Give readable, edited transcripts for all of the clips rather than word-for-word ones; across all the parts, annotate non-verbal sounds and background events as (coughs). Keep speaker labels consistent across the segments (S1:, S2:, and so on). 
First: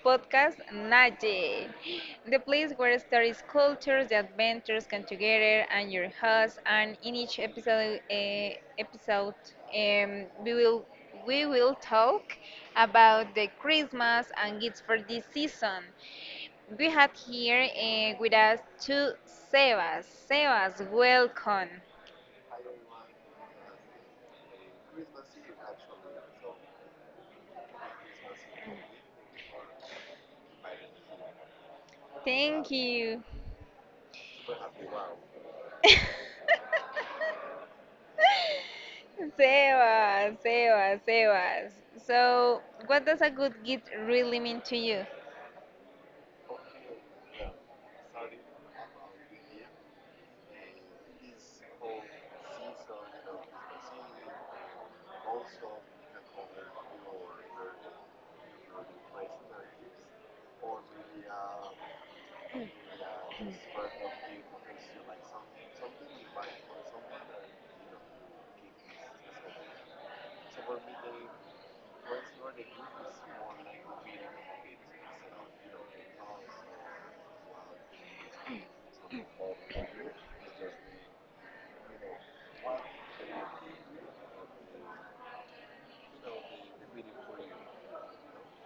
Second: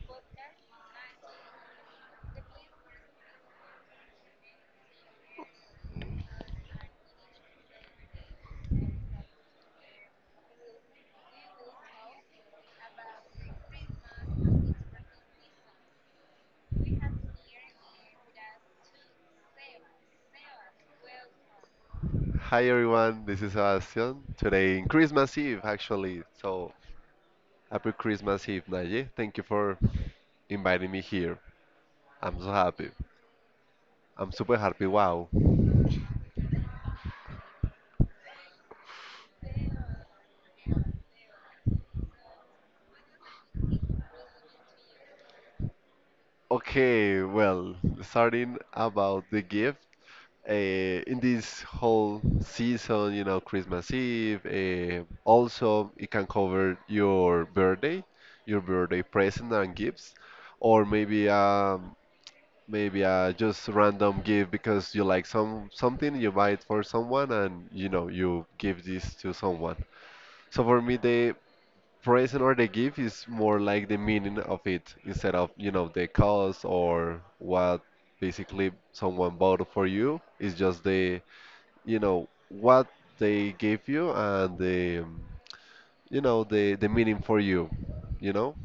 S1: podcast Naje, the place where stories, cultures, the adventures come together, and your host. And in each episode, um, we will we will talk about the Christmas and gifts for this season. We have here with us two Sebas. Sebas, welcome.
S2: Hi everyone, this is Sebastian. Today in Christmas Eve actually, so happy Christmas Eve, Naye. Thank you for inviting me here. I'm so
S1: Thank
S2: happy.
S1: you.
S2: I'm super happy. Wow.
S1: (laughs) Sebas. So, what does a good gift really mean to you?
S2: Okay, well, starting about the gift. Uh, in this whole season, you know, Christmas Eve. Also, it can cover your birthday present and gifts, or maybe a maybe just random gift because you like something, you buy it for someone, and you know you give this to someone. So for me, the present or the gift is more like the meaning of it instead of you know the cost or what basically someone bought for you. It's just the you know what they gave you and the you know the meaning for you, you know.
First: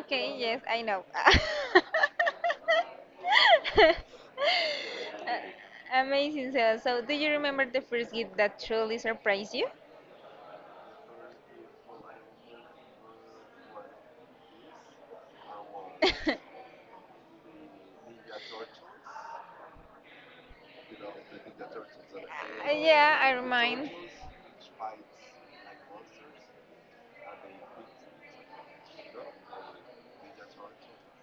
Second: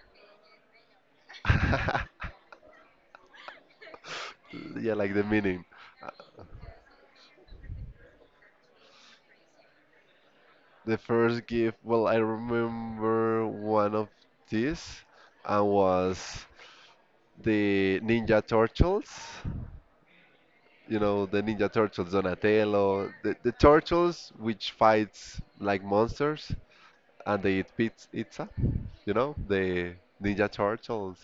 S1: Okay, yes, I know.
S2: (laughs)
S1: (laughs)
S2: Yeah, like the meaning.
S1: Amazing, Sebas. So, do you remember the first gift that truly surprised you?
S2: The first gift, well, I remember one of these, and was the Ninja Turtles. You know, the Ninja Turtles,
S1: (laughs)
S2: Donatello,
S1: Yeah, I
S2: the
S1: remind.
S2: turtles which fights like monsters, and they eat pizza. You know, the Ninja Turtles.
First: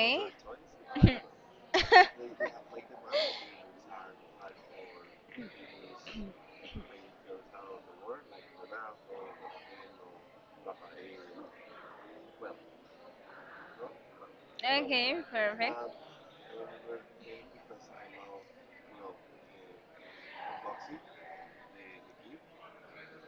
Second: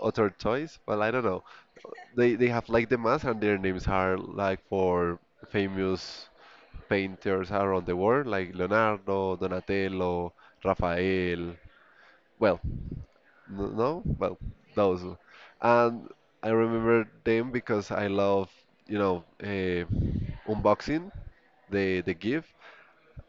S2: Other toys, well, I don't know. They have like the mask, and their names are like for famous painters around the world, like Leonardo, Donatello, Raphael. Well, n- no, well,
S1: (laughs)
S2: those.
S1: Okay, perfect.
S2: And I remember them because I love, you know, unboxing the GIF.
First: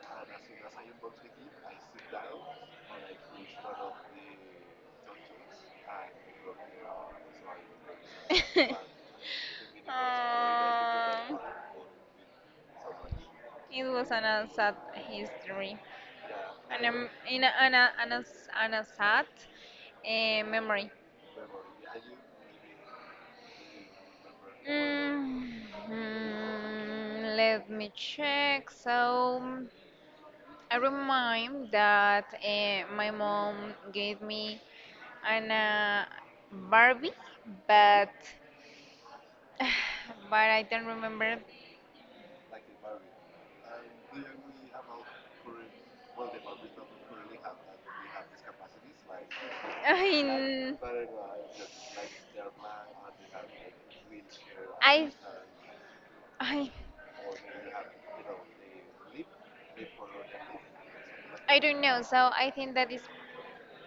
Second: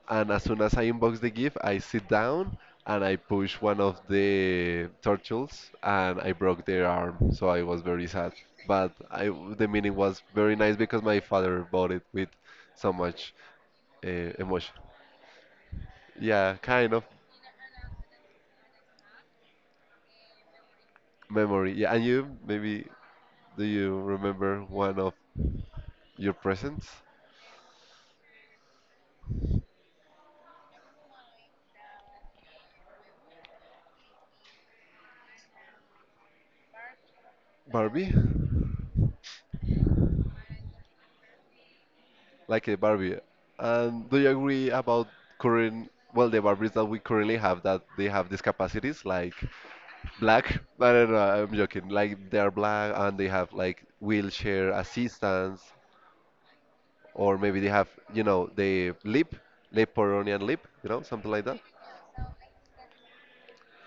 S2: And as soon as I unbox the GIF, I sit
S1: (laughs)
S2: down and I push one of the turtles and I broke their arm. So I was very sad. But I, the meaning was very nice because my
S1: um,
S2: father bought it with so much
S1: it was an
S2: emotion.
S1: sad history,
S2: Yeah,
S1: an
S2: kind of
S1: em- in a, an, a, an, a an unsad memory.
S2: memory. Yeah, and you maybe do you remember one of
S1: Mm,
S2: your present?
S1: Let me check. So I remind that my mom gave me an Barbie, but
S2: Barbie,
S1: (sighs) but I don't remember. (laughs)
S2: like a Barbie. And do you agree about current, well, the Barbies that we currently have that they have these capacities, like black?
S1: In
S2: I don't know, I'm joking. Like they are black and they have like wheelchair
S1: I,
S2: assistance,
S1: I,
S2: or maybe they have, you know, the lip, Pyronian lip, you know, something like
S1: I
S2: that.
S1: don't know. So I think that is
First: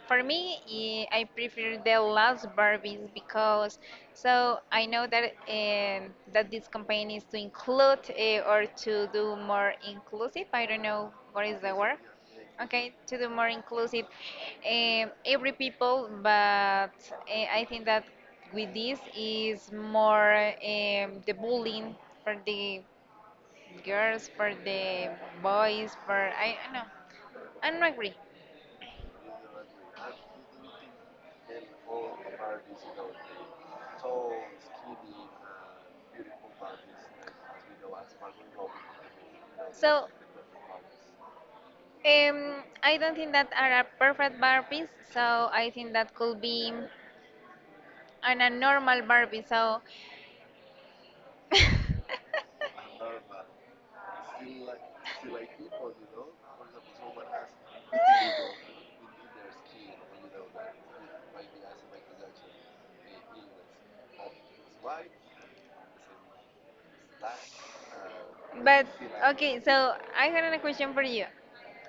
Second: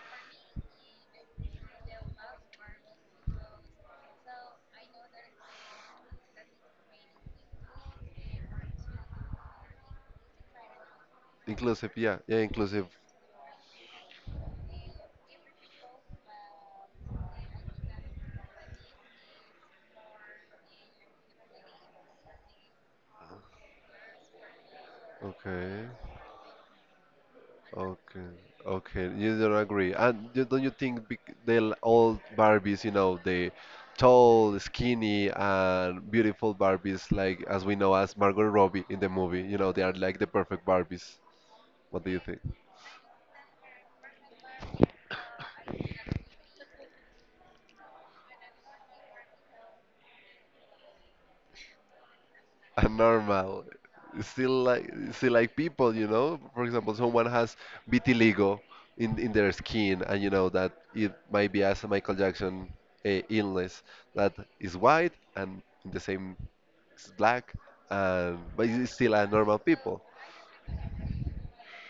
S1: for me. I prefer the last Barbies because so I know that that this campaign is to include or to do more inclusive. I don't know what is the
S2: Inclusive,
S1: word.
S2: yeah, yeah, inclusive.
S1: Okay, to do more inclusive, every people, but I think that with this is more the bullying for the girls, for the
S2: Okay.
S1: boys, for I know, I don't agree.
S2: Okay, okay, you don't agree, and you, don't you think they'll all Barbies, you know, the tall, skinny, and beautiful Barbies, like as we know as Margot Robbie in the movie, you know, they are
S1: So
S2: like the perfect Barbies. What do you think?
S1: I don't think that are a perfect Barbies, so I think that could be an a normal Barbie. So,
S2: Are normal. Still like people, you know. For example, someone has vitiligo in their skin, and you know that it might be as a Michael Jackson illness that is white and in the same is black, and but
S1: but
S2: it's still a normal
S1: okay, so
S2: people.
S1: I had a question for you.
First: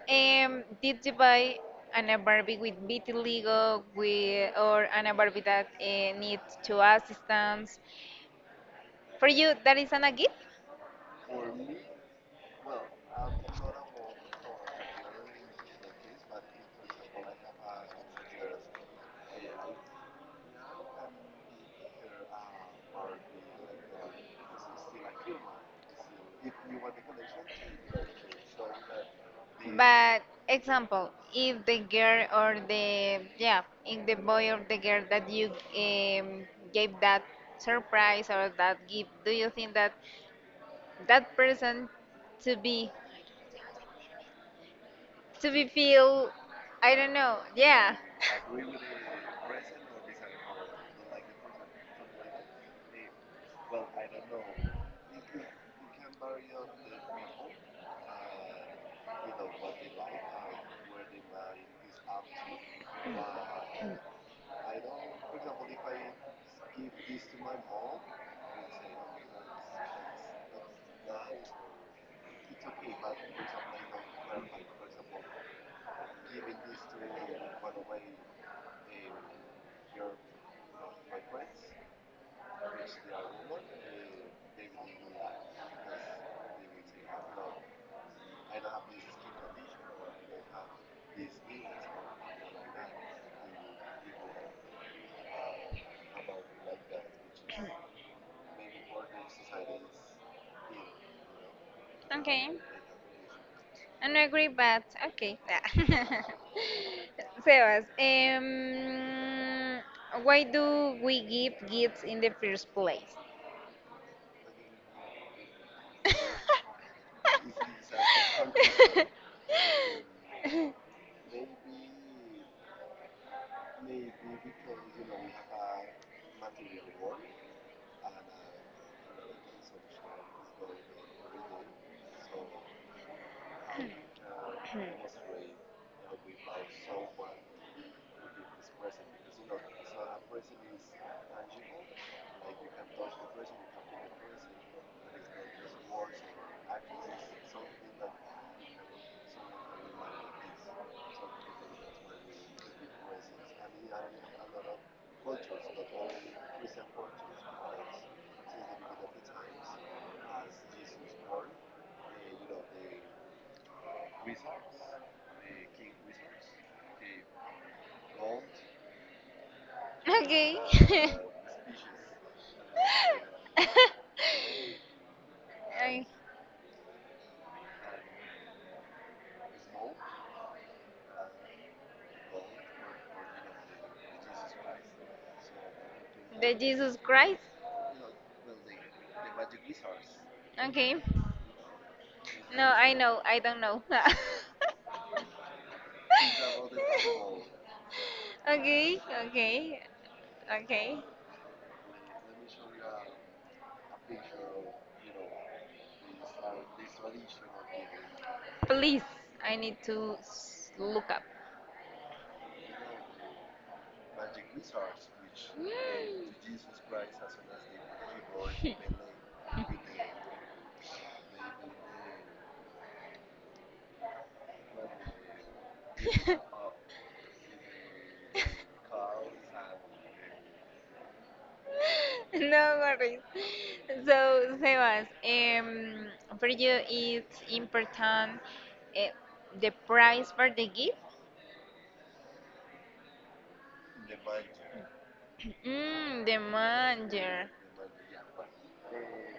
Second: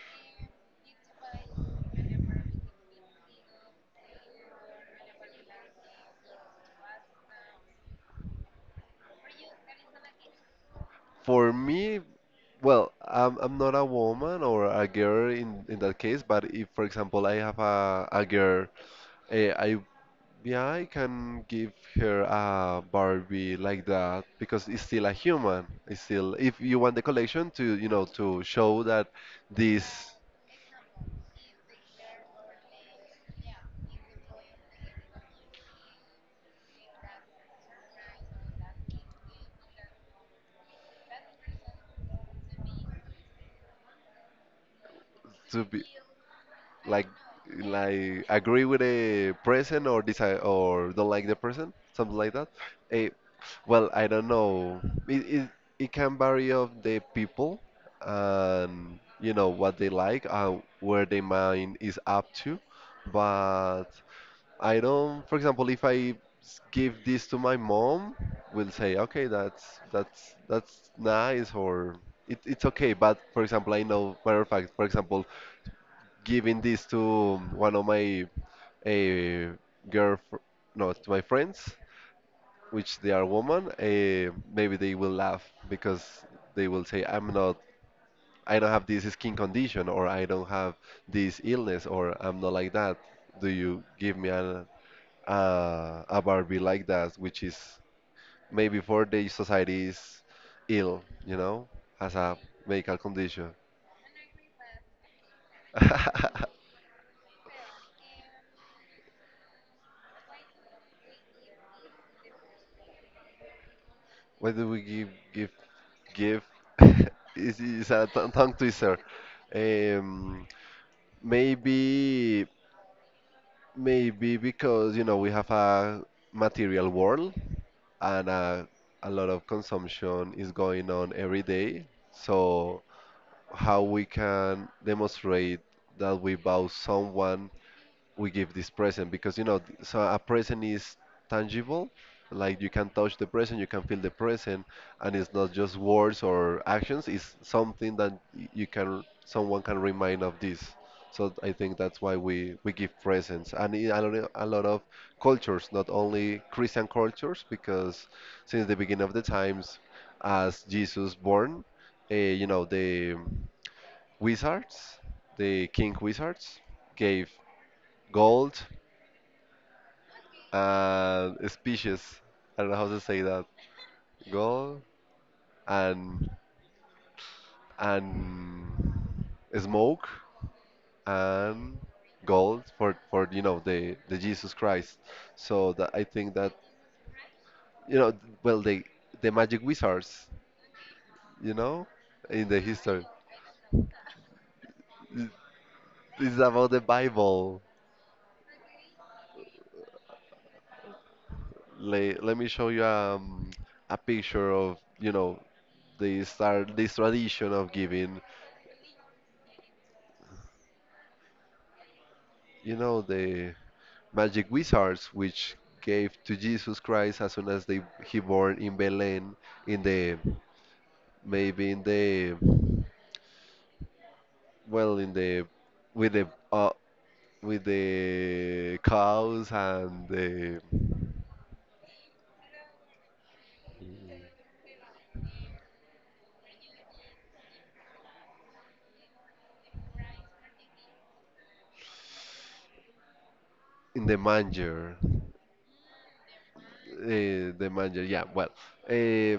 S1: Did you buy an a Barbie with vitiligo, with or an a Barbie that needs to assistance? For you, that is an a gift?
S2: For me, well, I'm not a woman or a girl in that case, but if for example I have a girl, I yeah, I can give her a Barbie like that because it's still a human. It's still, if you want the collection to, you know, to show that this
S1: But example, if the girl or the yeah, if the boy or the girl that you gave that surprise or that gift, do you think that that person to be to
S2: to
S1: be
S2: be
S1: feel I
S2: like
S1: don't know, yeah.
S2: like agree with a person or decide or don't like the person, something like that. Eh, well, I don't know. It it can vary of the people and you know what they like and where their mind is up to, but. I don't, for example, if I give this to my mom, will say, okay, that's that's nice or it's okay. But for example, I know, matter of fact, for example, giving this to one of my uh, girl, no, to my friends, which they are woman, maybe they will laugh because they will say, I don't have this skin condition or I don't have this illness or I'm not like that. Do you give me a Barbie like that, which is maybe for the society is ill, you know, has a
S1: Okay.
S2: medical condition.
S1: I don't agree but okay. Yeah.
S2: (laughs)
S1: (laughs) Sebas, why do we give gifts in the first place?
S2: What do we give give? (laughs) Is a tongue
S1: (laughs)
S2: twister. Um, maybe Maybe because you know we have a material world and a lot of consumption is going on every day, so. How we can demonstrate that we vow someone we give this present because you know so a present is tangible, like you can touch the present, you can feel the present, and it's not just words or actions. It's something that you can, someone can remind of this. So I think that's why we give presents, and in a lot a lot of cultures, not only Christian cultures, because since the beginning of the times as Jesus born, you know, the wizards, the king wizards, gave gold
S1: okay. (laughs)
S2: and species. I don't know how to say that.
S1: (laughs)
S2: Gold
S1: I-
S2: and and smoke and gold for you know the Jesus Christ. So that I think that
S1: the Jesus Christ.
S2: you know well the magic wizards,
S1: Okay.
S2: you know, in the
S1: No, I
S2: history.
S1: know. I don't know. (laughs)
S2: It- It's about the Bible.
S1: Okay. Okay. Okay.
S2: Let me show you a picture of, you know, they start this tradition of giving,
S1: Please, I need to s- look up.
S2: you know, the magic wizards which gave to Jesus Christ as soon as they he born in Belen in the
S1: (laughs)
S2: maybe in the well in the with the uh, with the cows and the
S1: No worries. So, Sebas, for you it's important eh, the price for the gift?
S2: in the manger.
S1: Mm, the manager.
S2: The manger, yeah, well, uh,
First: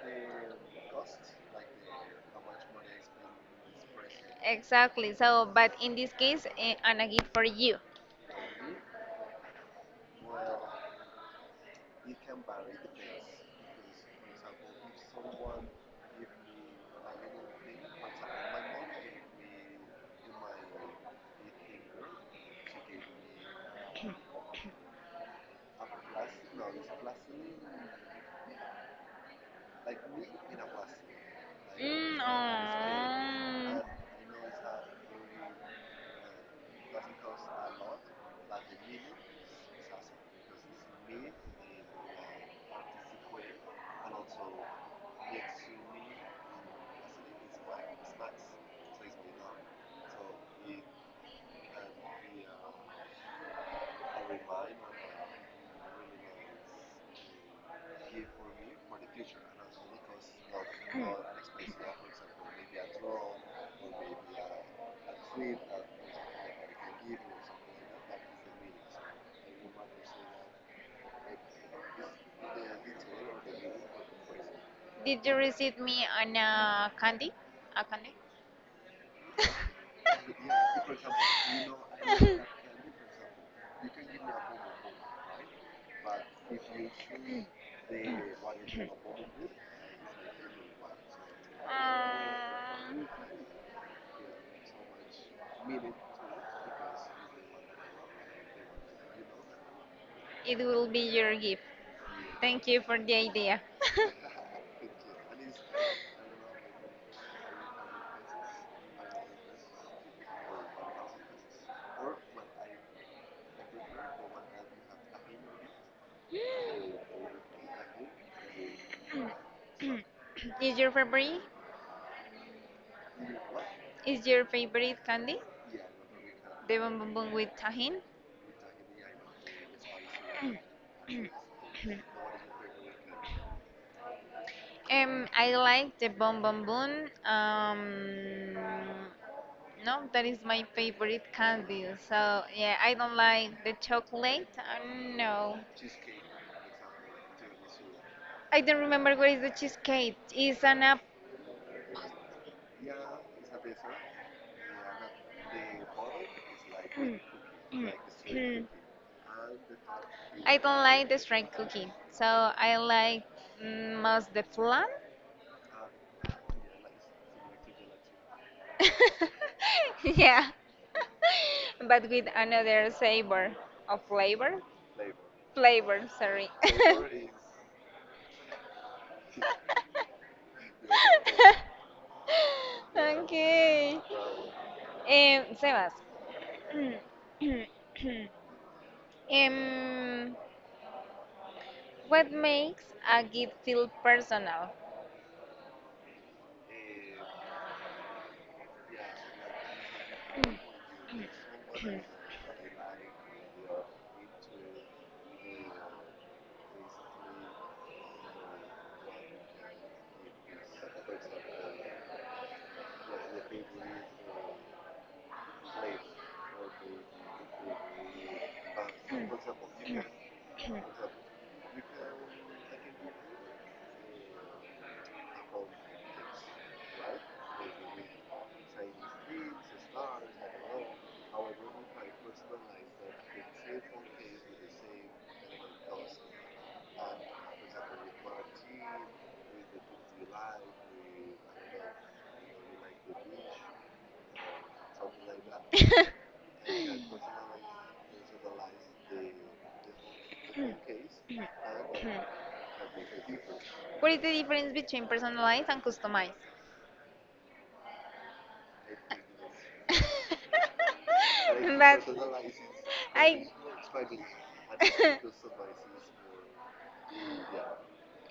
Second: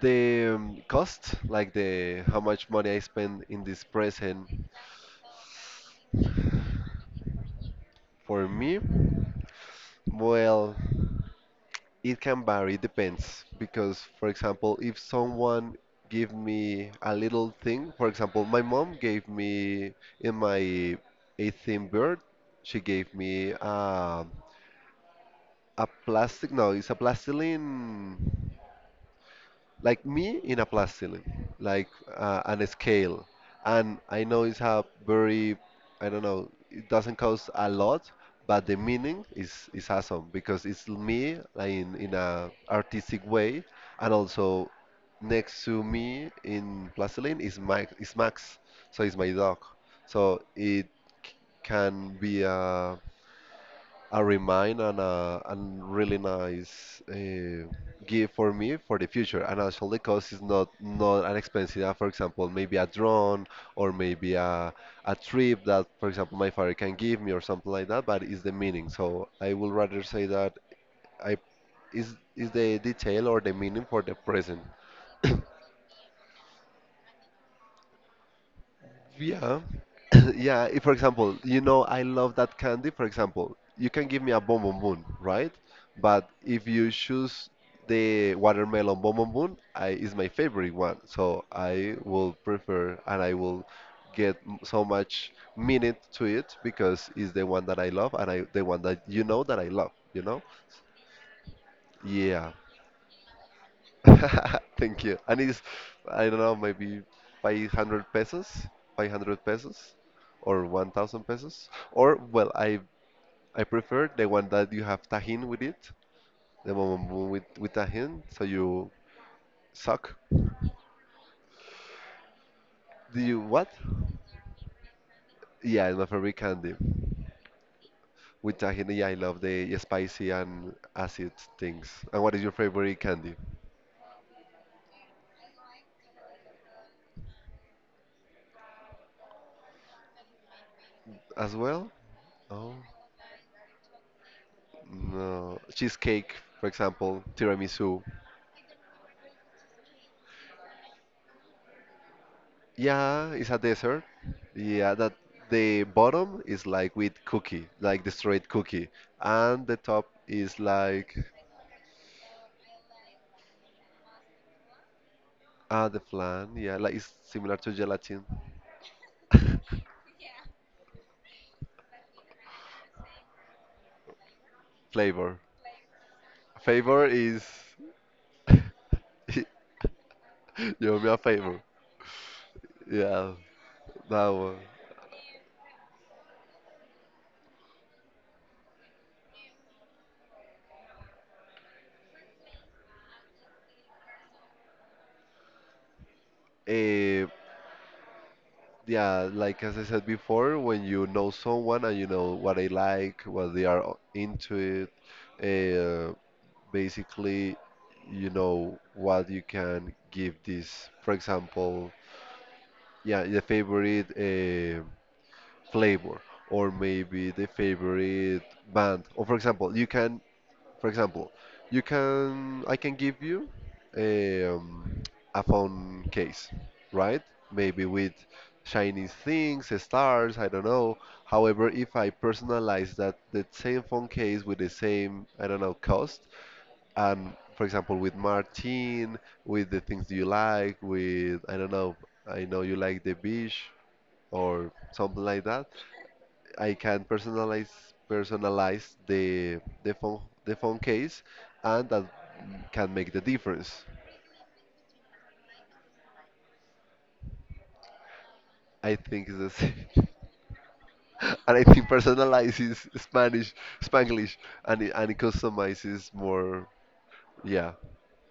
S2: the cost like the how much money I spend in this present
S1: Exactly. So, but in this case, eh, and a gift for you.
S2: for me well, it can vary, it depends. Because, for example, if someone give me a little thing, for example, my mom gave me in my 18th birth, she gave me a plastic, no, it's a plastiline, like me in a plastilin, like
S1: Mm,
S2: on a scale.
S1: aw.
S2: And I know it's a very, I don't know, it doesn't cost a lot, but the meaning is awesome because it's me like in a artistic way, and also next to me in plastilin is Max, so it's my dog. So it c- can be a remind and and really nice gift for me for the future. And also the cost is not not an expensive. For example, maybe a drone or maybe a trip that, for example, my father can give me or something like that. But it's the meaning. So I would rather say that I is the detail or the meaning for the present.
S1: Did you
S2: (coughs)
S1: receive me on a candy? A candy?
S2: Yeah, (coughs) (laughs) yeah. If, for example, you know, I love that candy. For example, you can give me a bon bon bon, right? But if you choose the watermelon bon bon bon, I is my favorite one. So I will prefer
S1: Um,
S2: and I will get so much minute to it because it's the one that I love and I the one that you know that I love. You know?
S1: it will be your gift.
S2: Yeah.
S1: Thank you for the idea. (gasps)
S2: (laughs) Thank you. And it's, I don't know, maybe 500 pesos, 500 pesos, or 1,000 pesos. Or, well, I prefer the one that you have tahin with it, the one with tahin, so you suck.
S1: Is your favorite?
S2: Do you what?
S1: Is your favorite candy?
S2: Yeah, I love every candy.
S1: The bon bon bon with tahin?
S2: With tahin, yeah, I love the spicy and acid things. And what is your favorite candy?
S1: I like the bon bon bon. Um, No, that is my favorite
S2: As
S1: candy.
S2: well?
S1: So
S2: Oh,
S1: yeah, I don't like the chocolate. No,
S2: no. Cheesecake, for example, tiramisu.
S1: I don't remember what is the cheesecake. It's an app.
S2: Yeah, it's a dessert. Yeah, that the bottom is like with cookie, like the
S1: (clears throat)
S2: straight cookie, and the top
S1: I
S2: is
S1: don't like
S2: like
S1: the straight cookie. So I like most the flan.
S2: ah the flan. Yeah, like it's similar to gelatin.
S1: (laughs) yeah, (laughs) but with another savor of flavor.
S2: (laughs) Flavor.
S1: Flavor, sorry.
S2: Favor is (laughs) you owe me a favor.
S1: (laughs)
S2: Yeah,
S1: Okay.
S2: that one.
S1: Sebas, hmm. (clears throat) um, what makes a gift feel personal?
S2: Eh, yeah, like as I said before, when you know someone and you know what they like, what they are into it, basically you know what you can give. This for example, yeah, the favorite flavor, or maybe the favorite band, or for example you can, for example you can, I can give you um, a phone case, right, maybe with shiny things, stars, I don't know. However, if I personalize that, the same phone case with the same, I don't know, cost, and for example, with Martin, with the things you like, with, I don't know, I know you like the beach or something like that. I can personalize the phone case, and that can make the difference.
S1: What is the difference between personalized and customized?
S2: I think it's the same. (laughs) And I
S1: (laughs)
S2: think
S1: But
S2: personalizes
S1: I
S2: Spanish, Spanglish,
S1: (laughs)
S2: and it customizes more. Yeah,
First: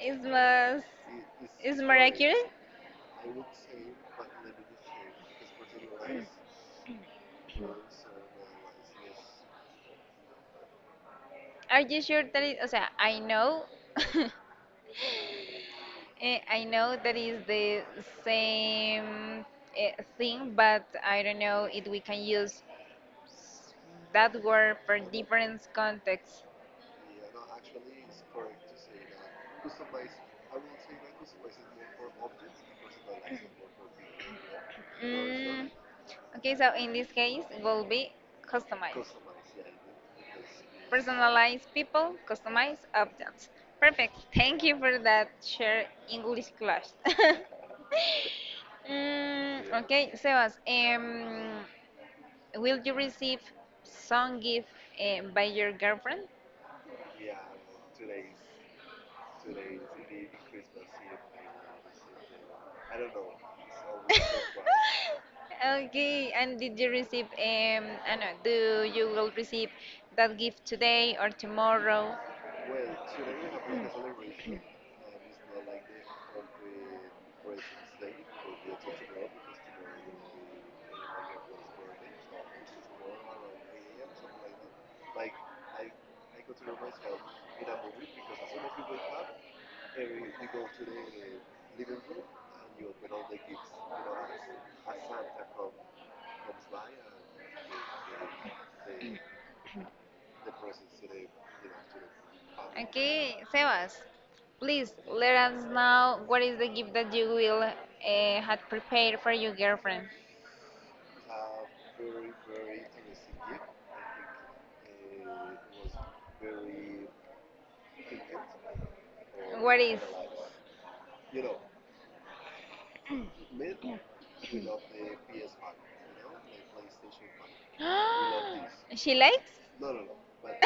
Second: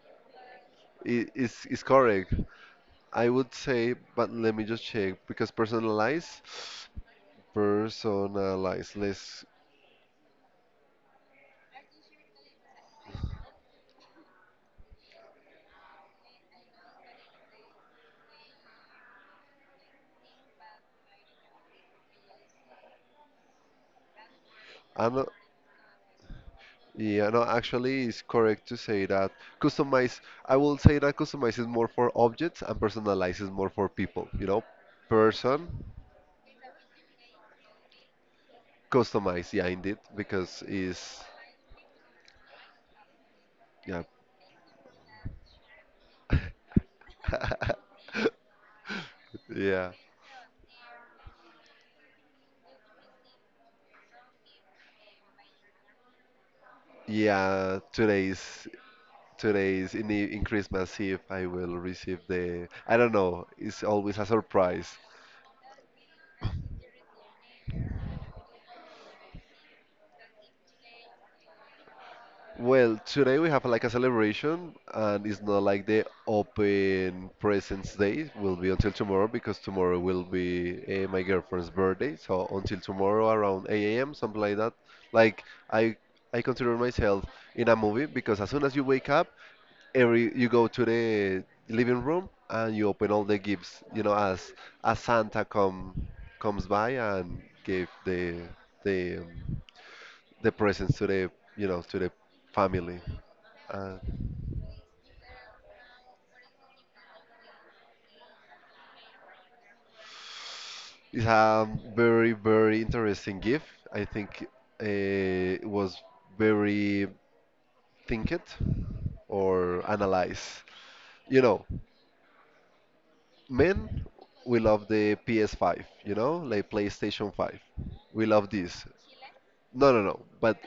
S1: is more is
S2: it's
S1: more
S2: correct.
S1: accurate.
S2: I would say, but let me just check because personalized. Less,
S1: Are you sure that it? O sea, I know, (laughs) I know that is the same eh, thing, but I don't know if we can use that were for
S2: I'm not,
S1: different contexts.
S2: yeah, no, actually, it's correct to say that customize. I will say that customize is more for objects and personalize is more for people. You know,
S1: Mm,
S2: person,
S1: okay, so in this case will be customized.
S2: customize. Yeah, indeed, because is
S1: Personalize people, customize objects.
S2: yeah,
S1: Perfect. Thank you for that share English class. (laughs)
S2: (laughs)
S1: Mm,
S2: yeah,
S1: okay, Sebas, will you receive some gift by your girlfriend?
S2: yeah. Today's in in Christmas Eve, I will receive the. I don't know. It's always a surprise.
S1: Okay, and did you receive, I don't know, do you will receive that gift today or tomorrow?
S2: Well, today we have like a celebration, and it's not like the open presents day will be until tomorrow because tomorrow will be my girlfriend's birthday. So until tomorrow around 8 a.m. something like that. Like I, I consider myself in a movie because as soon as you wake up, every you go to the living room and you open all the gifts. You know, as Santa comes by and give the um, the presents to the you know to the family.
S1: Okay, Sebas,
S2: Uh,
S1: please let us know what is the gift that you will had prepared for your girlfriend.
S2: it's a very, very interesting gift. I think uh, it was very thinked
S1: What
S2: or
S1: is?
S2: analyzed. You know, men, we love the PS5, like PlayStation 5. We love this.
S1: (gasps) She likes
S2: No, no, no. But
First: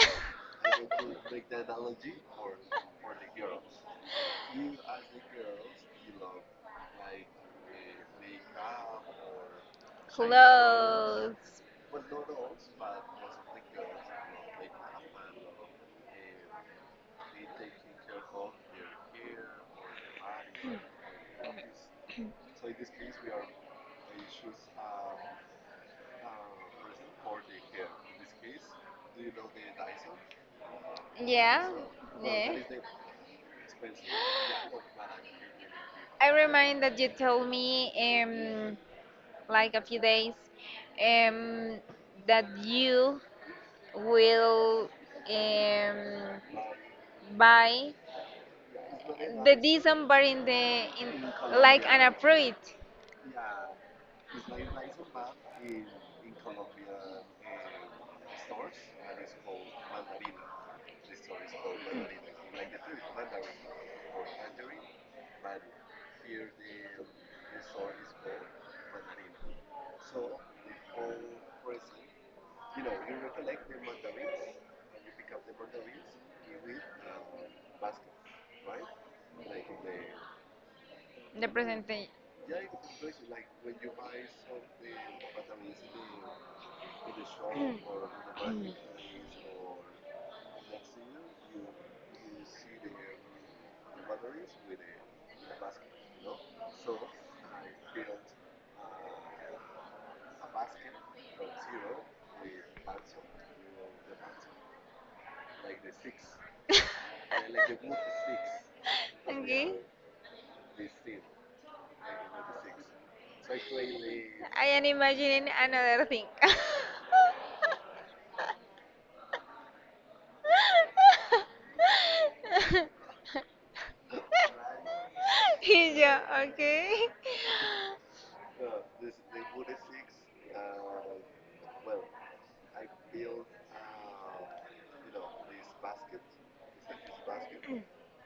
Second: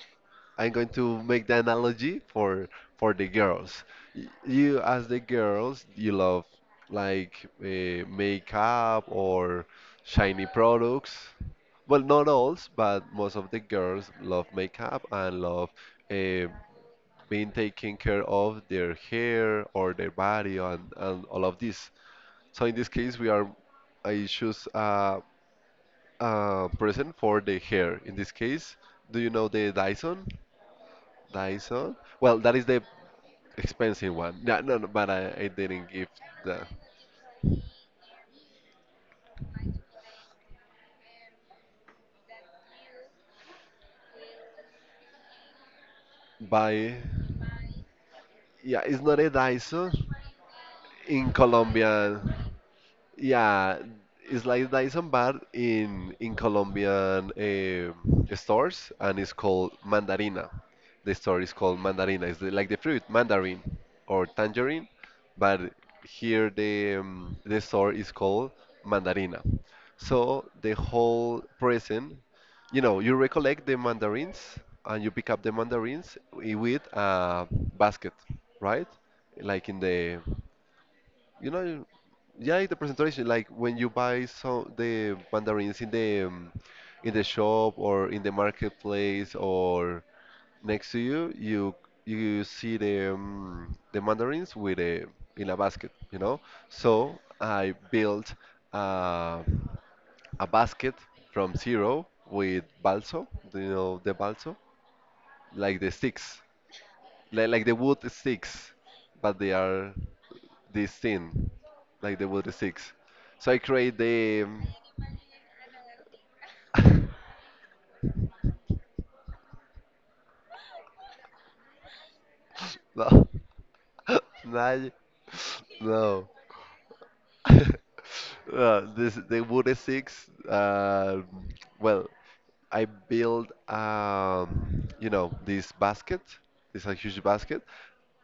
S2: I'm going to make the analogy for the girls. You, as the girls, you love like makeup or shiny products.
S1: clothes.
S2: Well, not all, but most of the girls love makeup and love uh, being taken care of their hair or their body, and all of this. So in this case, we are I choose a present for the hair. In this case, do you know the Dyson?
S1: Yeah,
S2: Dyson. Well, that
S1: yeah.
S2: is the expensive one. No, no, no, but I didn't give
S1: I
S2: the
S1: remind that you told me like a few days, um, that you will um,
S2: buy.
S1: buy
S2: Yeah, it's not a
S1: the
S2: Dyson
S1: December in the in
S2: in
S1: like an
S2: Colombian.
S1: approved
S2: Yeah, it's like nice and bad in Colombian stores, and it's called mandarina. The store is called mandarina. It's the, like the fruit, mandarin or tangerine, but here the store is called mandarina. So the whole present, you recollect the mandarins and you pick up the mandarins with a basket, right? Like in the,
S1: the
S2: you know.
S1: presentation.
S2: Yeah, the presentation, like when you buy some the mandarins in the shop or in the marketplace or next to you, you see the mandarins with a in a basket. So I built uh, a basket from zero with balso. Do you know the balso? Like the sticks, like the wood sticks, but they
S1: Okay,
S2: are this thing, like the Water Six. So I create the
S1: I am imagining another thing.
S2: (laughs) no, (laughs) Naj-
S1: (laughs) Yeah,
S2: no.
S1: okay.
S2: (laughs) No, this the Water Six. Well, I build this basket. It's a huge basket,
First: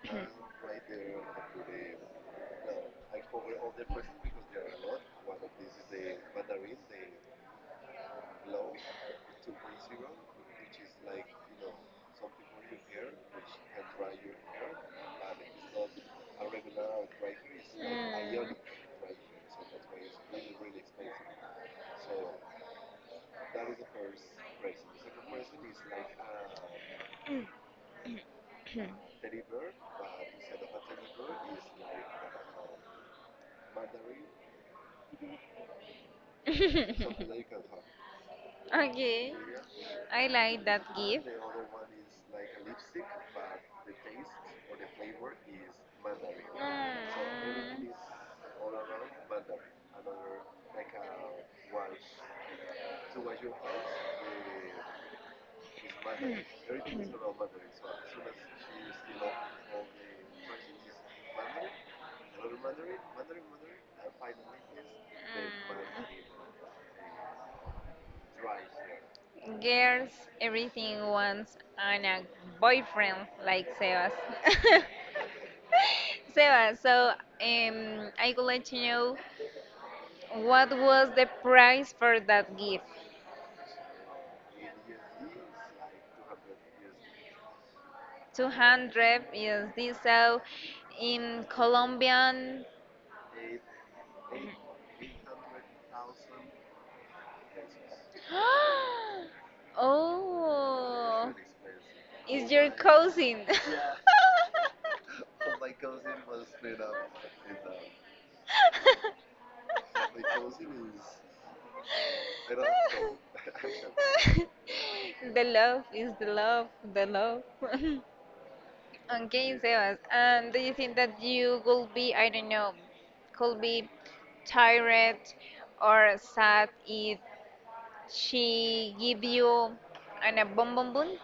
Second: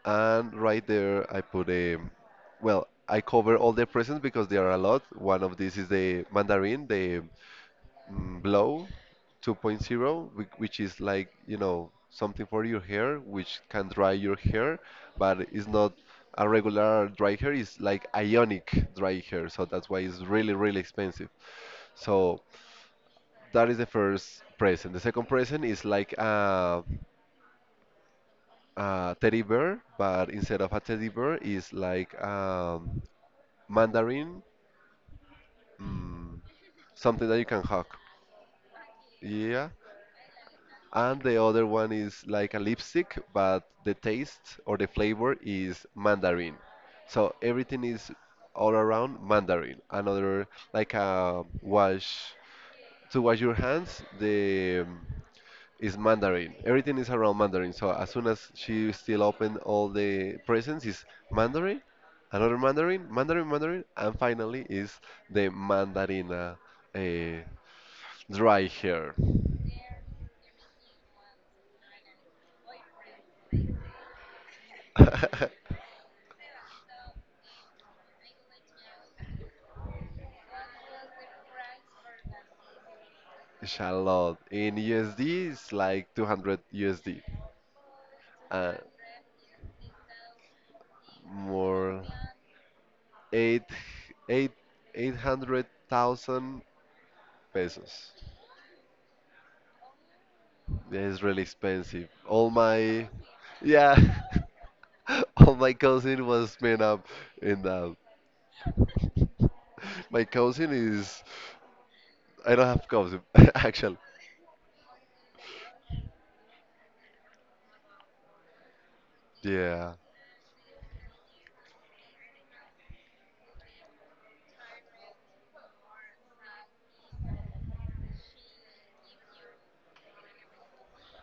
S2: and right there I put a well. I cover all the presents because there are a lot. One of these is the mandarin, the Blow 2.0, which is like, something for your hair, which can dry your hair, but it's not a regular dry hair, it's like ionic dry hair. So that's why it's really, really expensive. So that is the first present. The second present is like a teddy bear, but instead of a teddy bear, is like mandarin, mm, something
S1: Mm.
S2: that
S1: (laughs)
S2: you can hug.
S1: Okay.
S2: Yeah.
S1: I like that
S2: And
S1: gift.
S2: the other one is like a lipstick, but the taste or the flavor is mandarin. So
S1: Mm.
S2: everything
S1: Mm.
S2: is all around mandarin. Another like a wash to wash your hands, the is mandarin. Everything is around mandarin. So as soon as she still opened all the presents is mandarin, another mandarin, mandarin, mandarin, and finally is the mandarina uh, dry hair.
S1: Girls, everything wants and a boyfriend like Sebas.
S2: (laughs)
S1: (laughs) Sebas, so I would like to know what was the price for that gift?
S2: It's a lot. In USD, it's like 200 USD. Uh,
S1: 200 is this so in
S2: more
S1: Colombian.
S2: eight eight eight hundred thousand pesos.
S1: (gasps)
S2: Yeah, it's
S1: Oh,
S2: really expensive.
S1: is your cousin.
S2: Yeah,
S1: (laughs)
S2: (laughs) all my cousin was spent up in that. My cousin is I don't have cousin (laughs) actually.
S1: The love is the love, the love. (laughs) Okay,
S2: Yeah.
S1: Sebas. And do you think that you will be, I don't know, could be tired or sad if she give you an a bonbon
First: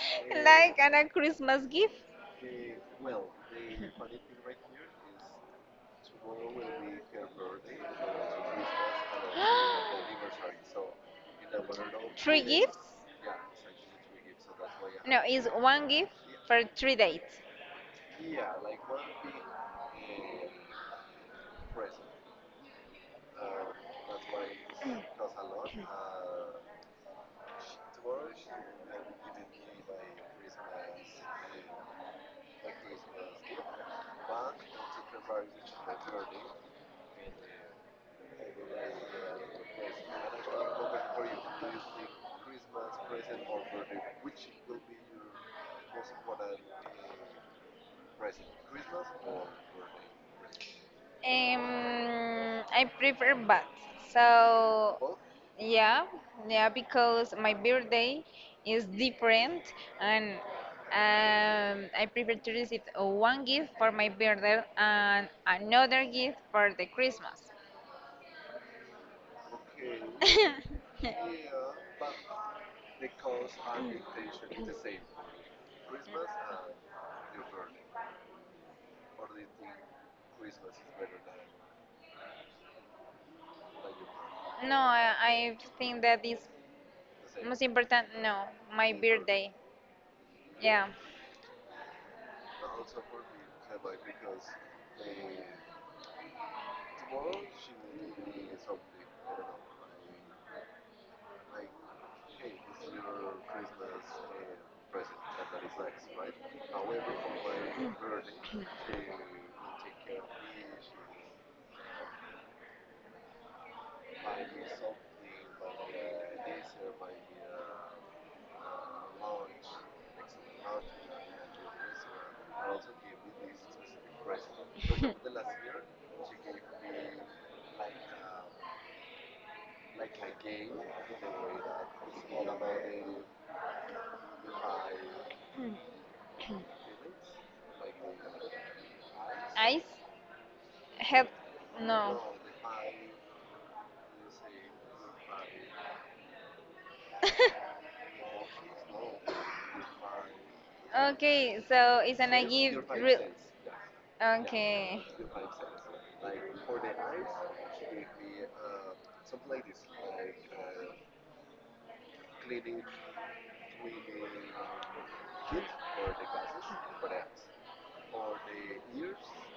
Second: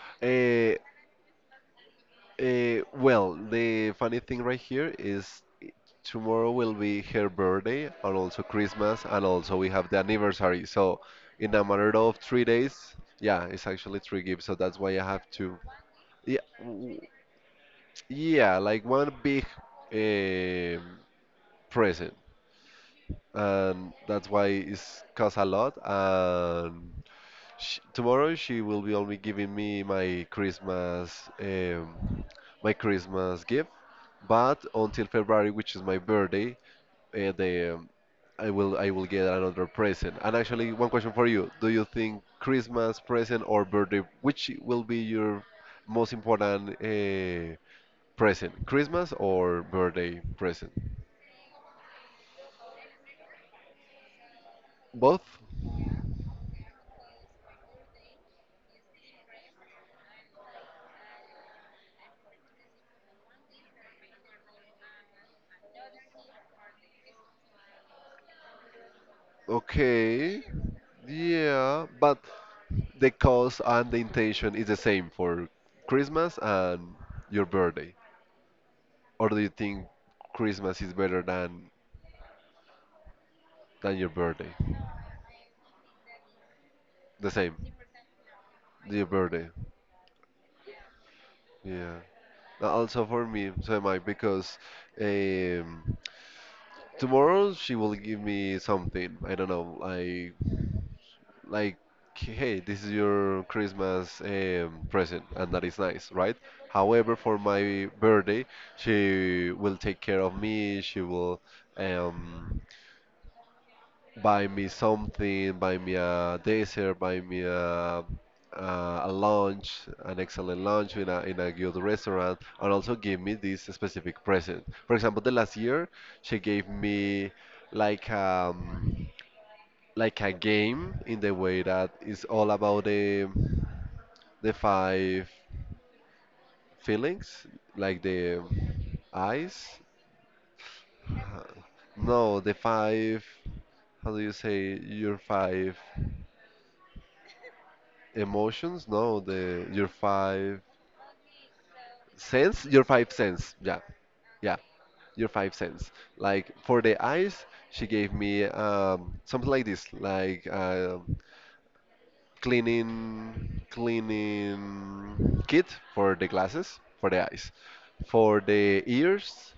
S1: (laughs)
S2: Uh,
S1: like an a Christmas gift?
S2: Well, the funny thing right here is tomorrow will be her birthday and also Christmas, and also we have the anniversary.
S1: (gasps)
S2: So, in a matter of
S1: Three
S2: three
S1: gifts?
S2: days, yeah, it's actually three gifts. So that's why I
S1: No,
S2: have
S1: it's
S2: to,
S1: one gift
S2: yeah,
S1: for three dates.
S2: yeah, like one big um present, and that's why it's cost a lot. And Sh tomorrow she will be only giving me my Christmas, my Christmas gift, but until February, which is my birthday, the I will get another present. And actually, one question for you: do you think Christmas present or birthday, which will be your most important present, Christmas or birthday present?
S1: I prefer both. So,
S2: Both?
S1: yeah, yeah, because my birthday is different, and I prefer to receive one gift for my birthday and another gift for the Christmas.
S2: Okay. Yeah, but the cause and the intention is the same for Christmas and your birthday. Or do you think Christmas is better than your birthday?
S1: No, I think that is
S2: The same,
S1: most important, no. My
S2: your birthday.
S1: birthday. Yeah.
S2: Yeah. Also for me, so am I, because um, tomorrow she will give me something. I don't know, like like hey, this is your Christmas present, and that is nice, right? However, for my birthday, she will take care of me, she will um, buy me something, buy me a dessert, buy me a lunch, an excellent lunch in a good restaurant, and also give me this specific present. For example, the last year she gave me like um, like a game in the way that it's all about the five
S1: Hmm.
S2: feelings, like the eyes.
S1: Ice? Help?
S2: uh,
S1: No.
S2: No, the five. How do you say your five
S1: (laughs)
S2: emotions? No, the your five
S1: Okay, so it's gonna
S2: sense. Your
S1: give.
S2: five
S1: Re-
S2: sense. Yeah, yeah.
S1: okay.
S2: Your five sense. Like for the eyes, she gave me something like this. Cleaning kit for the glasses, for the eyes, for the ears.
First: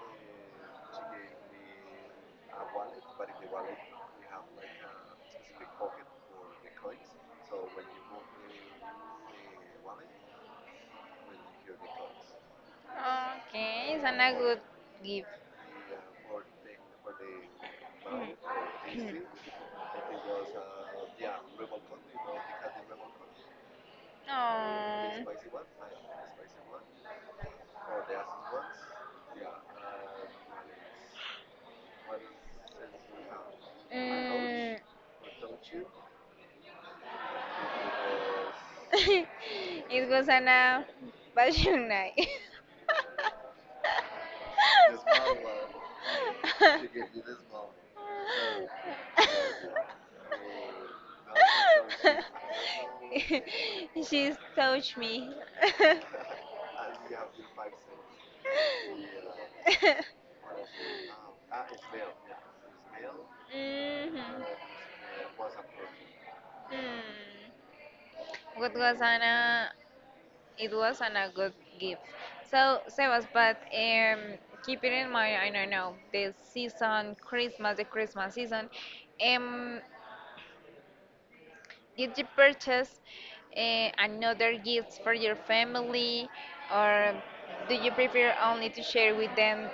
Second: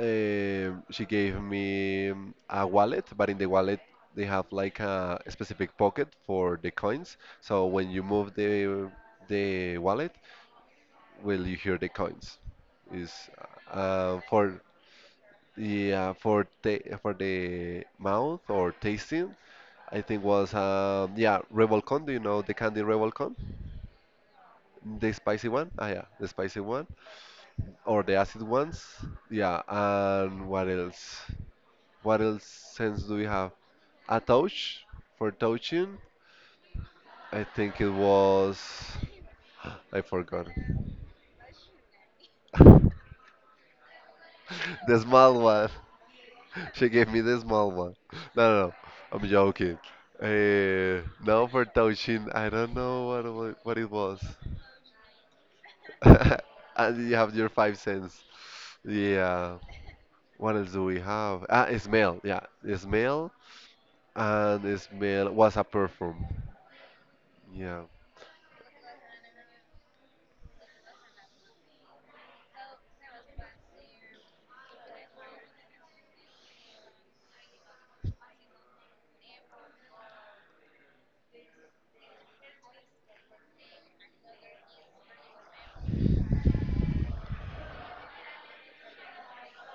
S2: She gave me a wallet, but in the wallet they have like a specific pocket for the coins. So when you move the wallet, will you hear the coins? Is
S1: Okay, it's gonna good
S2: for,
S1: give.
S2: yeah, for the mouth or tasting. I think was yeah, Revolcon. Do you know the candy Revolcon? The spicy one?
S1: Oh.
S2: Ah, yeah, the spicy one. Or the acid ones. Yeah, and what else? What else sense do we have? A
S1: Mm.
S2: touch for touching. I think it was.
S1: (laughs)
S2: (gasps) I
S1: It was
S2: forgot.
S1: an passion night.
S2: (laughs) The small one. (laughs)
S1: (laughs)
S2: She gave me the small one. No, no, no. I'm joking. Now for touching, I don't know
S1: (laughs)
S2: what what it was.
S1: She's touched me.
S2: (laughs) And you have your 5 cents. Yeah.
S1: (laughs)
S2: What else do we have? Ah, Ismail. Yeah, Ismail.
S1: Mhm.
S2: And Ismail was a perform.
S1: Hmm.
S2: Yeah.
S1: What was Anna? It was an a good gift. So, Sebas, but keeping in mind, I don't know the season, Christmas, the Christmas season. Um, did you purchase another gifts for your family, or do you prefer only to share with them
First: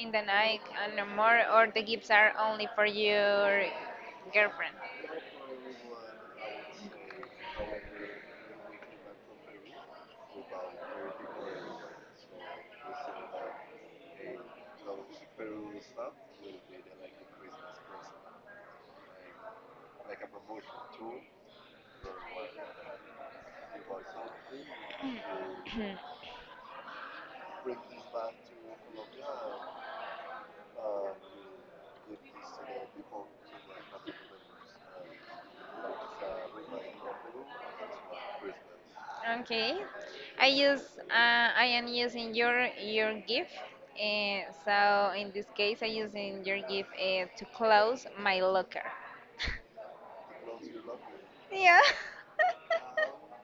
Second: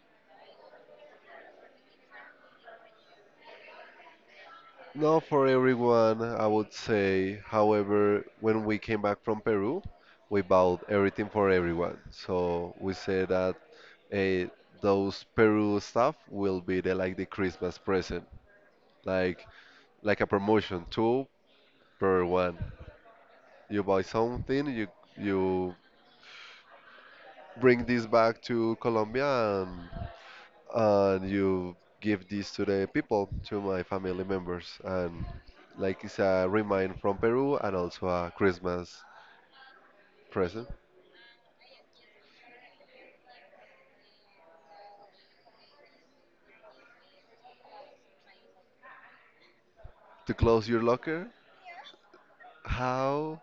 S1: in the night and no more, or the gifts are only for your girlfriend.
S2: Not for everyone, I would say. However, when we came back from Peru, we bought everything for everyone. So we say that eh, those Peru stuff will be the like the Christmas present, like like a promotion two per one. You buy something, you bring this back to Colombia, and and you give this to the people, to my family members, and like it's a remind from Peru and also a Christmas
S1: Okay, I
S2: present.
S1: use I am using your gift. So in this case, I using your gift to close my locker.
S2: To close your locker,
S1: Yeah,
S2: how?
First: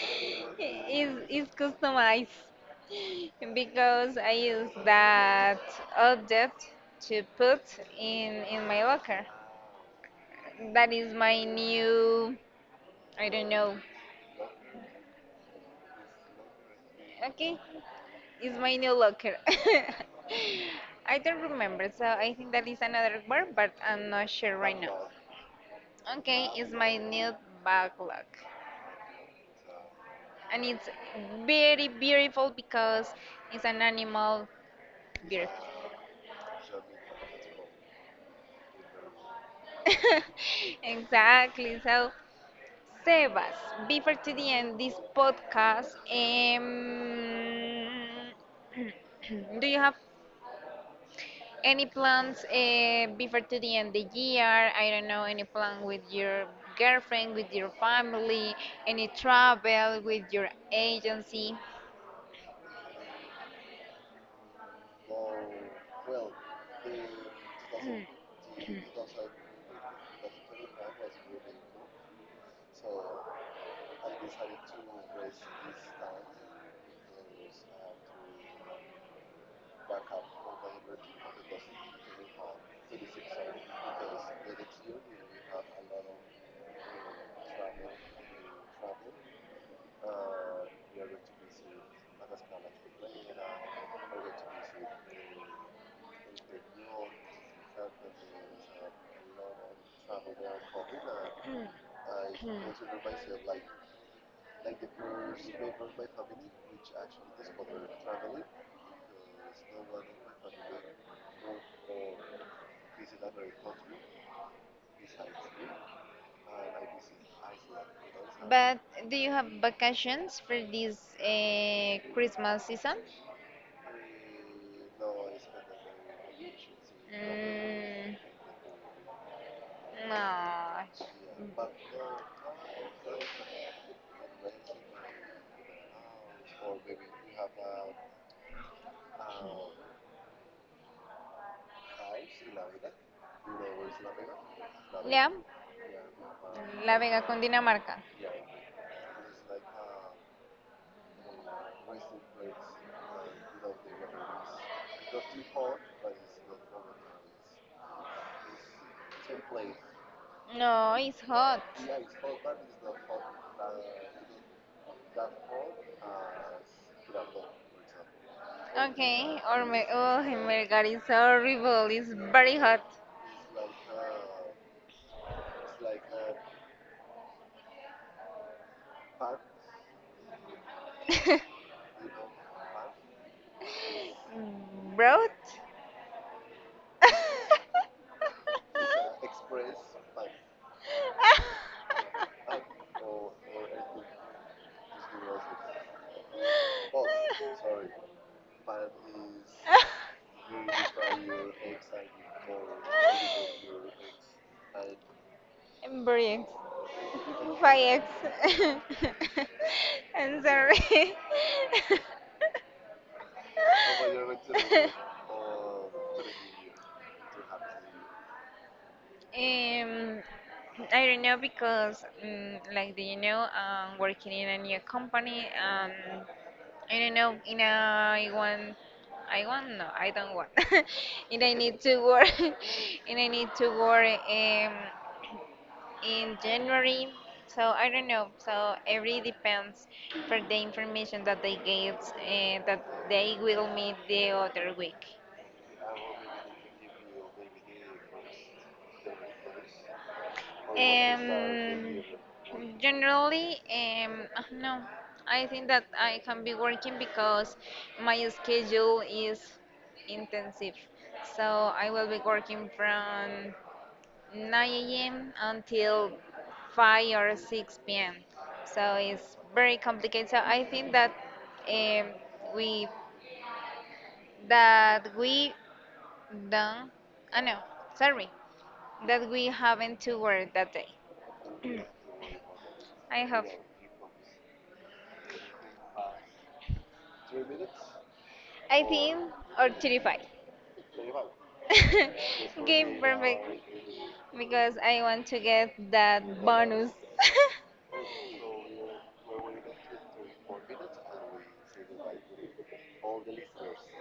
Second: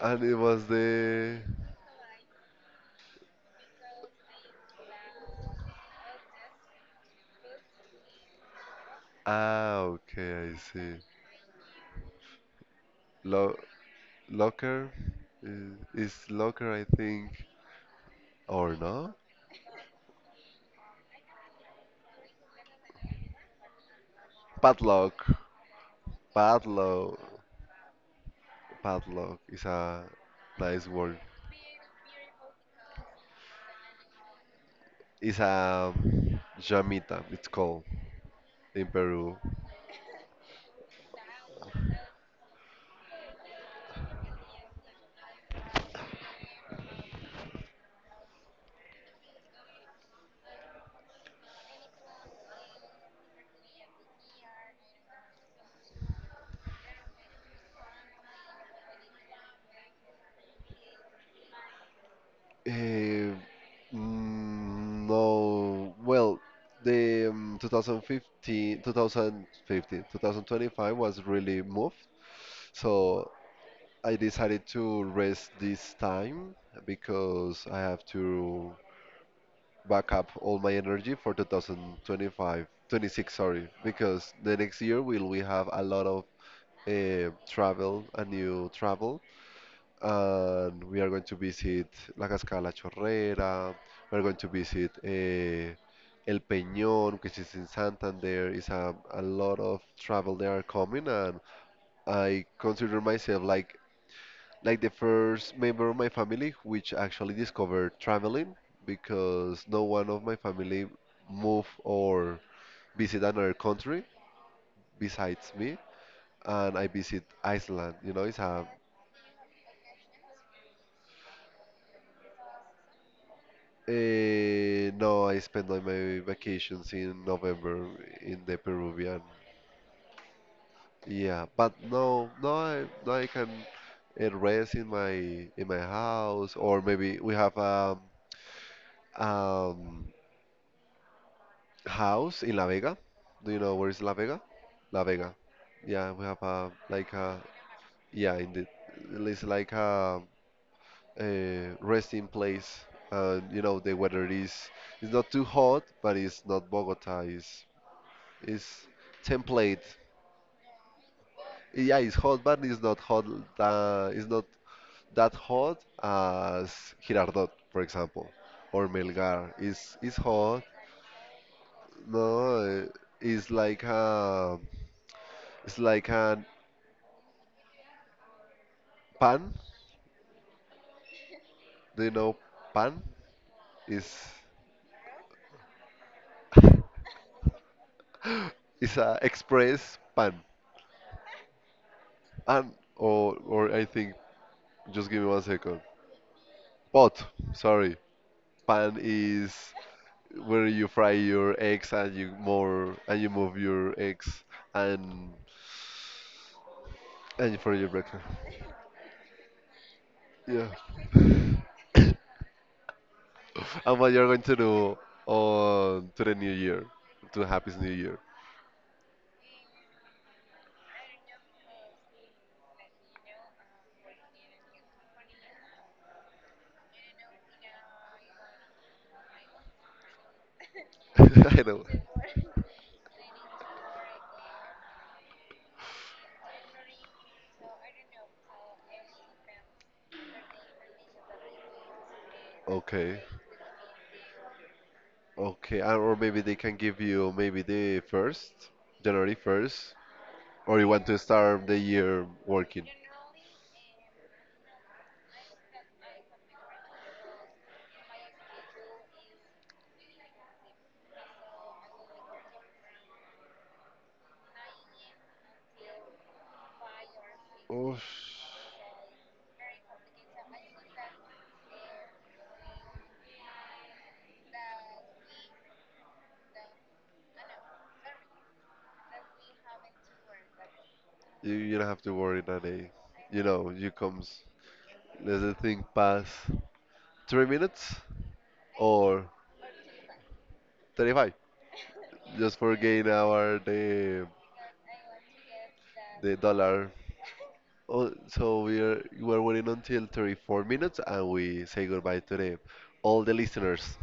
S2: And it was
S1: it's customized because I use that object to put in my locker.
S2: okay, I
S1: That
S2: see.
S1: is my new I don't
S2: Lo
S1: know.
S2: Locker is locker, I think,
S1: Okay, it's
S2: or
S1: my new
S2: no?
S1: locker. (laughs) I don't remember, so I think that is another word, but I'm not sure right now.
S2: Padlock,
S1: Okay, it's my
S2: padlock,
S1: new backlog.
S2: padlock is a
S1: And
S2: nice
S1: it's
S2: word.
S1: very beautiful because it's an animal
S2: It's
S1: birth.
S2: a jamita. It's called in Peru.
S1: (laughs) Exactly. So, Sebas, before to the end this podcast, (clears throat) do you have any plans before to the end of the year? I don't know, any plan with your girlfriend, with your family, any travel with your agency?
S2: Uh, no, well, the 2015, 2015, 2025 was really moved. So I decided to rest this time because I have to back up all my energy for 2025, 26, sorry, because the next year will we have a lot of travel, a new travel, and we are going to visit La Cascada La Chorrera. We're going to visit El Peñón, which is in Santander. It's a lot of travel they are coming, and I consider myself like the first member of my family which actually discovered traveling, because no one of my family move or visit another country besides me, and I visit Iceland.
S1: But do you have vacations for this Christmas season?
S2: No, I spent like my vacations in November in the Peruvian.
S1: Mm, no.
S2: Yeah, but no, no, no, I can rest in my house, or maybe we have a um, um, house in La Vega. Do you know where is La Vega? La
S1: Lea.
S2: Vega. Yeah, we have a
S1: La
S2: like
S1: Vega
S2: a,
S1: con Dinamarca.
S2: yeah, indeed, it's like a resting place. The weather is It's not too hot, but it's not Bogota. It's template.
S1: No, it's hot.
S2: Yeah, it's hot, but it's not hot. It's not that hot as Girardot, for example, or
S1: Okay,
S2: Melgar.
S1: or me,
S2: It's
S1: oh
S2: hot.
S1: my god, it's horrible. It's very
S2: No,
S1: hot.
S2: it's like a it's like a pan.
S1: (laughs)
S2: Do you know pan? Is
S1: Broad? (laughs)
S2: is a express pan. And or I think just give me 1 second. Pot. Sorry. Pan is where you fry your eggs and you move your eggs and
S1: Brix.
S2: and for your breakfast.
S1: 5x. (laughs) I'm
S2: Yeah.
S1: sorry.
S2: (coughs) And what you're going to do on to the new year, to happiest new year.
S1: (laughs) Um. I don't know because, mm like, do you know, working in a new company, I don't know, in a, I want, I don't want, (laughs)
S2: (laughs)
S1: and I
S2: I
S1: need
S2: know.
S1: to work, (laughs) and I need to work in January. So I don't know. So it really depends for the information that they get, that
S2: Okay.
S1: they will meet the other week.
S2: Okay. Or maybe they can give you maybe the first, January first, or you want to start the
S1: Um,
S2: year working.
S1: generally, no. I think that I can be working because my schedule is intensive. So I will be working from 9 a.m. until 5 or 6
S2: Oof.
S1: p.m. So it's very complicated. So I think that um, we that we done. Ah no, sorry, that we haven't to work that day.
S2: You don't have to worry, Nani.
S1: I hope.
S2: You comes. Let the thing pass 3 minutes
S1: I
S2: or
S1: think or 35.
S2: 35. Just
S1: (laughs)
S2: for
S1: Game
S2: gain our
S1: perfect
S2: the
S1: because I want to get that
S2: the dollar.
S1: bonus. (coughs)
S2: Oh, so we are waiting until 34 minutes, and we say goodbye to the all the listeners.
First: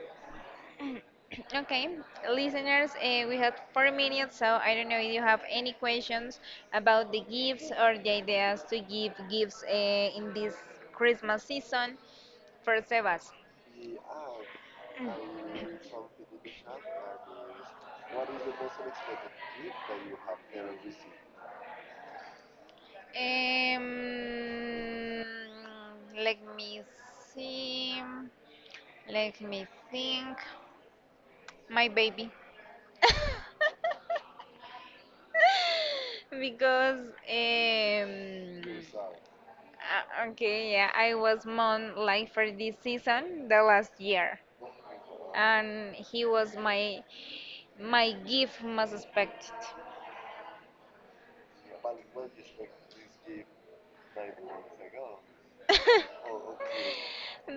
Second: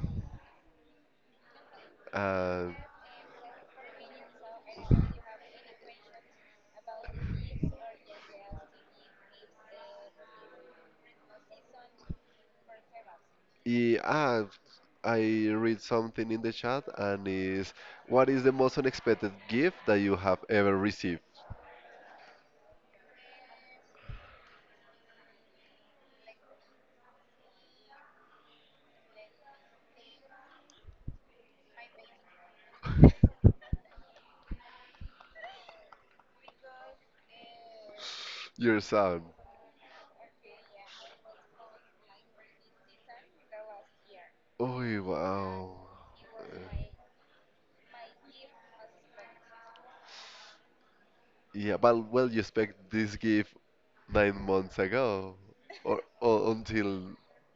S1: Okay,
S2: Uh,
S1: listeners, we have 4 minutes, so I don't know if you have any questions about the gifts or the ideas to give gifts in this Christmas season for Sebas.
S2: Yeah, I read something in the chat and is, what is the most unexpected gift that you have ever received?
S1: Um, let me see. Let me think. My baby. (laughs) Because um,
S2: Your son.
S1: okay, yeah, I was mom like for this season the last year,
S2: Oh, wow.
S1: and he was
S2: Uh,
S1: my my gift most expected.
S2: Yeah, but well, you expect this gift 9 months ago, or until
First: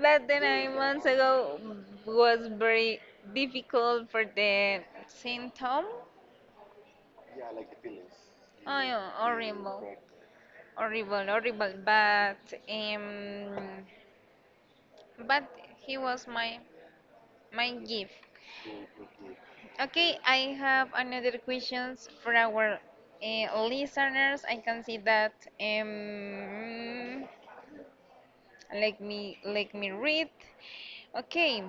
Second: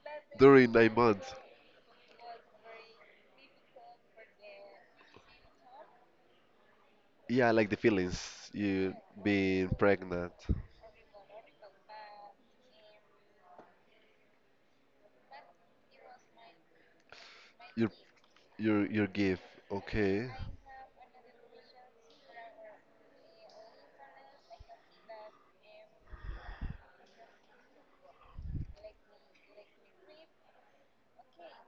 S1: But then
S2: during
S1: nine
S2: nine
S1: months
S2: months.
S1: ago was very difficult for the symptom.
S2: Yeah, I like the feelings
S1: Oh,
S2: you
S1: yeah,
S2: being pregnant.
S1: horrible. Um, but he was my my
S2: Your
S1: gift.
S2: your gift.
S1: Okay,
S2: Okay.
S1: I have another questions for our listeners. I can see that. Um, let me read. Okay,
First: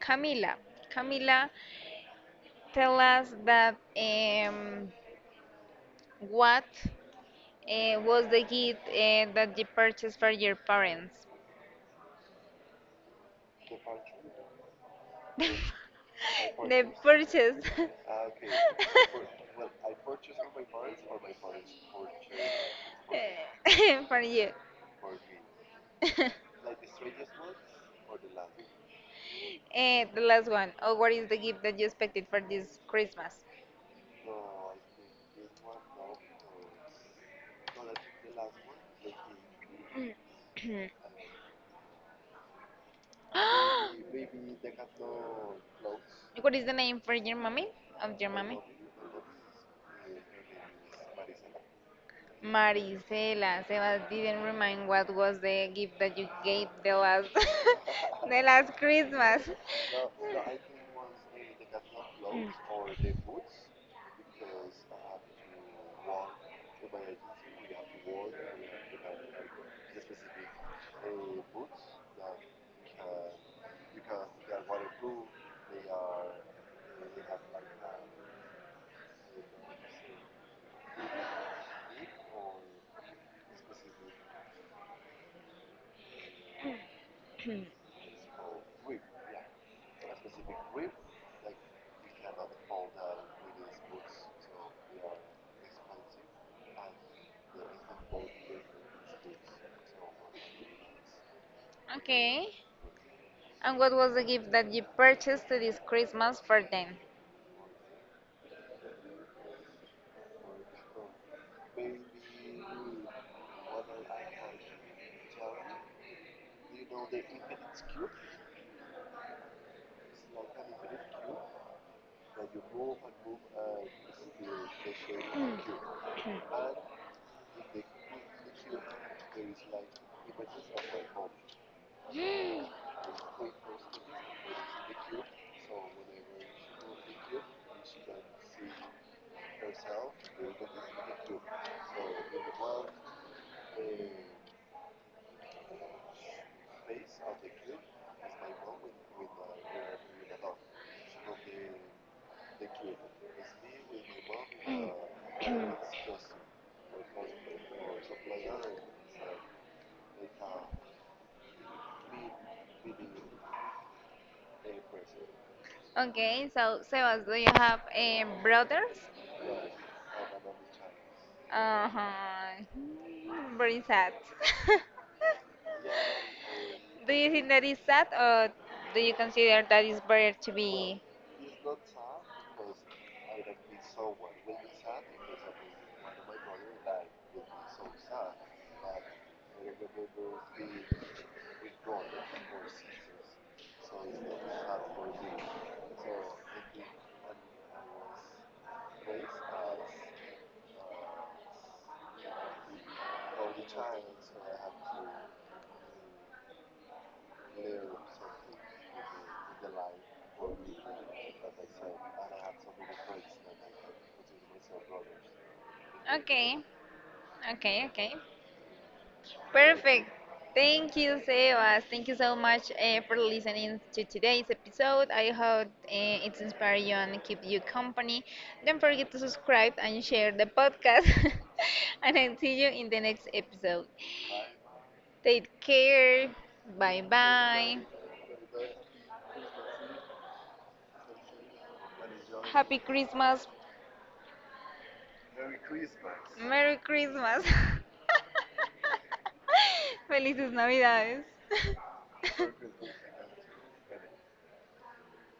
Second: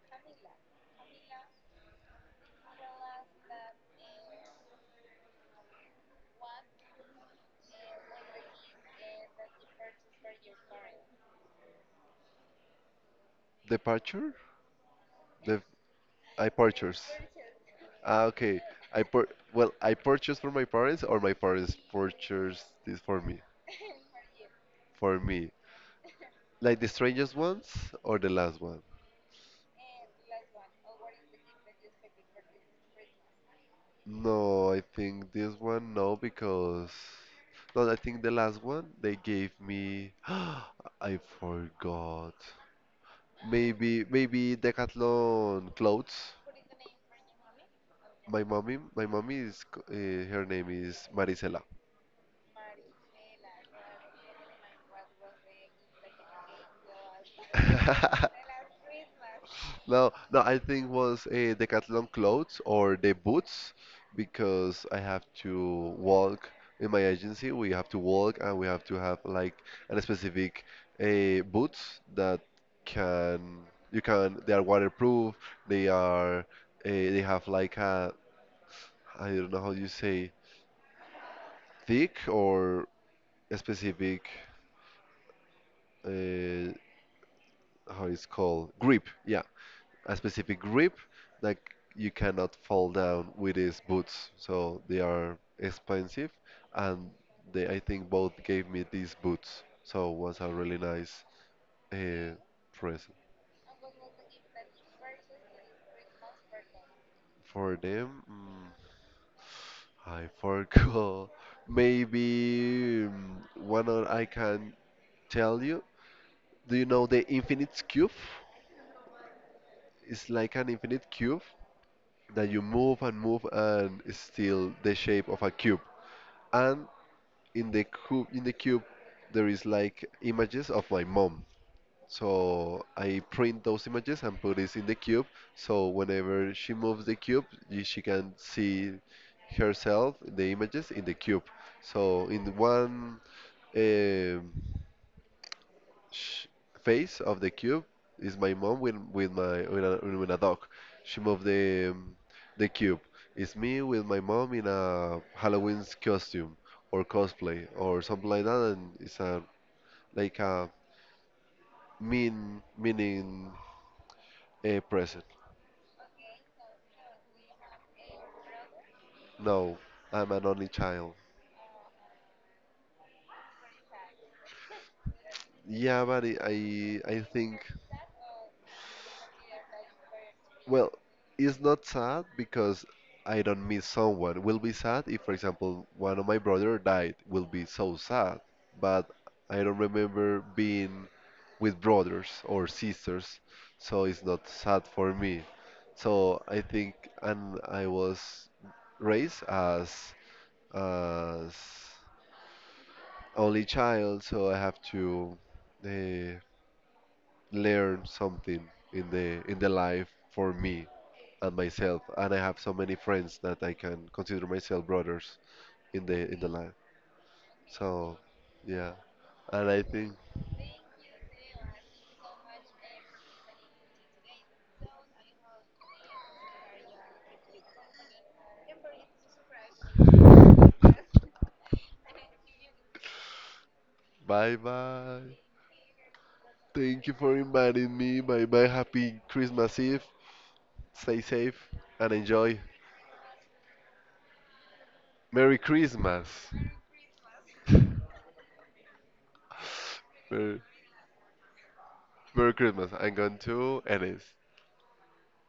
S1: Camila, Camila, tell us that what was the gift that you purchased for your parents?
S2: Departure? The I
S1: (laughs) The
S2: purchase.
S1: purchase
S2: Ah, okay. I pur Well, I purchased for my parents, or my parents purchased this for me.
S1: (laughs) for you.
S2: For me.
S1: (laughs)
S2: Like the strangest ones or the last one?
S1: Eh, the last one. Oh, what is the gift that you expected for this Christmas?
S2: No, I think this one no, because no, I think the last one they gave me (gasps) I forgot.
S1: (gasps)
S2: Maybe Decathlon clothes.
S1: What is the name for your mommy? Of your
S2: My
S1: mommy?
S2: mommy, my mommy is her name is Marisela.
S1: Maricela. Sebas didn't remind what was the gift that you gave the last (laughs)
S2: (laughs)
S1: the last Christmas.
S2: No, no, I think was Decathlon clothes or the boots, because I have to walk in my agency. We have to walk and we have to have like a specific boots that can you can, they are waterproof. They are they have like
S1: Mm.
S2: a I don't know how you say, thick or a specific, uh, how it's called, grip. Yeah, a specific grip that you cannot fall down with these boots. So they are expensive, and they I think both gave me these boots. So it was a really nice uh,
S1: Okay.
S2: present.
S1: And what was the gift that you purchased this Christmas for them?
S2: For them. I forgot. (laughs) Maybe one or I can tell you. Do you know the infinite cube? It's like an infinite cube that you move and move and it's still the shape of a cube. And in the cube there is like images of my mom,
S1: (gasps)
S2: so I print those images and put it in the cube, so whenever she moves the cube, she can see herself the images in the cube. So in one um, sh- face of the cube is my mom with with a dog. She moved the cube. It's me with my mom in a Halloween costume or cosplay or something like that, and it's a like a meaning a present.
S1: Okay, so Sebas, do you have brothers?
S2: No, I'm an only child.
S1: Uh-huh. Hmm, very sad. (laughs)
S2: Yeah, but I I
S1: Do
S2: I
S1: you think
S2: think,
S1: that is sad, or do you consider that it's better to
S2: well,
S1: be?
S2: it's not sad because I don't miss someone. Will be sad if, for example, one of my brother died. Will be so sad. But I don't remember being with brothers or sisters, so it's not sad for me. So I think, and I was raised as as only child, so I have to uh, learn something in the life for me and myself, and I have so many friends that I can consider myself brothers in the
S1: Okay,
S2: line.
S1: okay.
S2: So, yeah, and I
S1: Perfect.
S2: think
S1: Thank you, Sebas. Thank you so much for listening to today's episode. I hope it's inspired you and keep you company. Don't forget to subscribe and share the podcast. (laughs) And I'll see you in the next episode.
S2: bye bye.
S1: Take care. Bye
S2: Thank you for
S1: bye.
S2: inviting me. Bye bye. Happy Christmas Eve. Stay safe and enjoy.
S1: Happy Christmas.
S2: Merry Christmas.
S1: Merry Christmas. (laughs)
S2: (sighs)
S1: Felices
S2: Merry,
S1: Navidades.
S2: Merry Christmas. I'm going to
S1: (laughs)
S2: Ennis.